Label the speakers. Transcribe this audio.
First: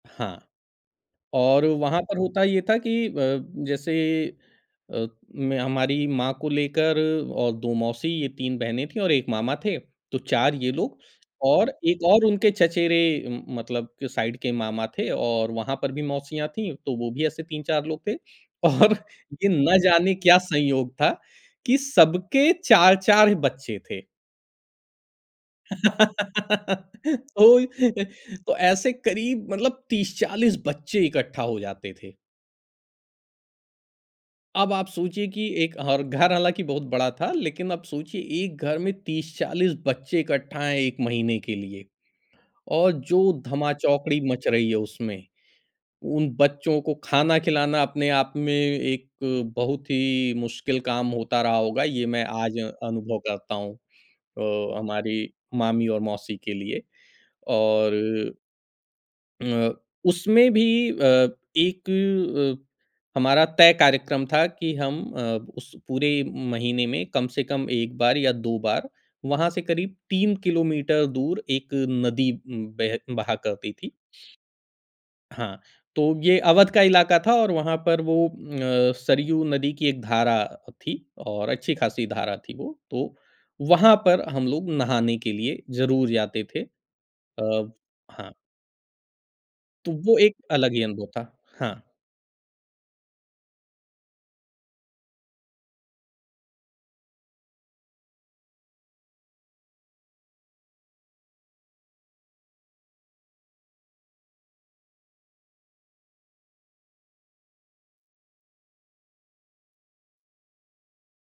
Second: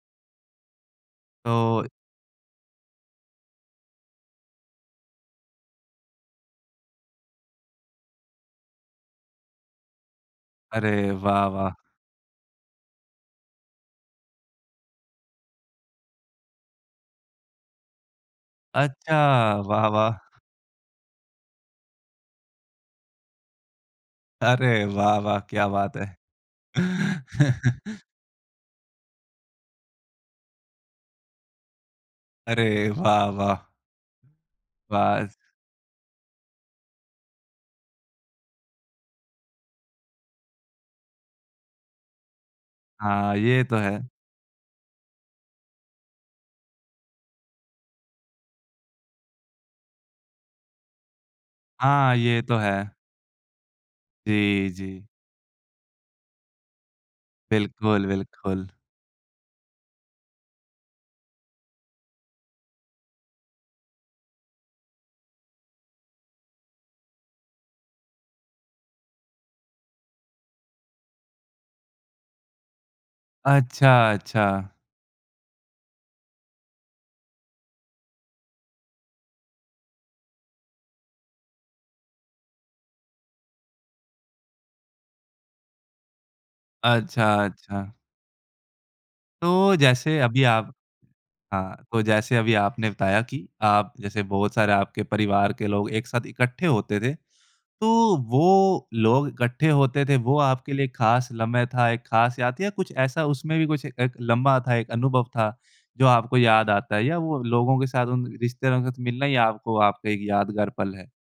Speaker 1: हाँ और
Speaker 2: तो
Speaker 1: वहाँ पर होता ये था कि अ, जैसे अ, मैं हमारी माँ को लेकर और 2 मौसी ये 3 बहनें थी और 1 मामा थे। तो 4 ये लोग
Speaker 2: अरे, वाह
Speaker 1: और
Speaker 2: वाह।
Speaker 1: 1 और उनके चचेरे म मतलब जो साइड के मामा थे और वहाँ पर भी मौसियाँ थी, तो वो भी ऐसे 3-4 लोग थे और ये
Speaker 2: अच्छा,
Speaker 1: ना
Speaker 2: वाह, वाह।
Speaker 1: जाने क्या संयोग था कि सब 4-4 बच्चे थे।
Speaker 2: अरे, वाह, वाह क्या बात है।
Speaker 1: तो तो ऐसे करीब मतलब 30-40 बच्चे इकट्ठा हो जाते थे।
Speaker 2: अरे, वाह, वाह।
Speaker 1: अब आप सोचिए
Speaker 2: बस।
Speaker 1: कि एक और घर हालाँकि बहुत बड़ा था, लेकिन अब सोचिए एक घर में 30-40 बच्चे इकट्ठा हैं 1 महीने के लिए और जो
Speaker 2: हाँ, ये
Speaker 1: धमा
Speaker 2: तो है।
Speaker 1: चौकड़ी मच रही है उसमें, उन बच्चों को खाना खिलाना अपने आप में एक बहुत ही मुश्किल काम होता रहा होगा, ये
Speaker 2: हाँ,
Speaker 1: मैं
Speaker 2: ये तो
Speaker 1: आज
Speaker 2: है।
Speaker 1: अनुभव करता हूँ
Speaker 2: जी,
Speaker 1: अ,
Speaker 2: जी।
Speaker 1: हमारी मामी और मौसी के लिए
Speaker 2: बिल्कुल,
Speaker 1: और
Speaker 2: बिल्कुल।
Speaker 1: अ, उसमें भी अ, एक हमारा तय कार्यक्रम था कि हम अ, उस पूरे महीने में कम से कम 1 बार या 2 बार वहाँ से करीब 3 किलोमीटर दूर एक नदी बेह बहा करती
Speaker 2: अच्छा,
Speaker 1: थी।
Speaker 2: अच्छा।
Speaker 1: हाँ, तो ये अवध का इलाका था और वहाँ पर वो अ, सरयू नदी की एक धारा थी और अच्छी खासी धारा थी वो, तो वहाँ पर हम लोग नहाने के लिए ज़रूर जाते थे।
Speaker 2: अच्छा,
Speaker 1: अ,
Speaker 2: अच्छा।
Speaker 1: हाँ।
Speaker 2: तो
Speaker 1: तो वो
Speaker 2: जैसे
Speaker 1: एक
Speaker 2: अभी आप
Speaker 1: अलग ही अनुभव था।
Speaker 2: हाँ,
Speaker 1: हाँ।
Speaker 2: तो जैसे अभी आपने बताया कि आप जैसे बहुत सारे आपके परिवार के लोग एक साथ इकट्ठे होते थे, तो वो लोग इकट्ठे होते थे, वो आपके लिए खास लम्ह था, एक खास याद थी या कुछ ऐसा उसमें भी कुछ एक लम्हा था एक अनुभव था, जो आपको याद आता है या वो लोगों के साथ उन रिश्तेदारों के साथ मिलना या आपको आपका एक यादगार पल है?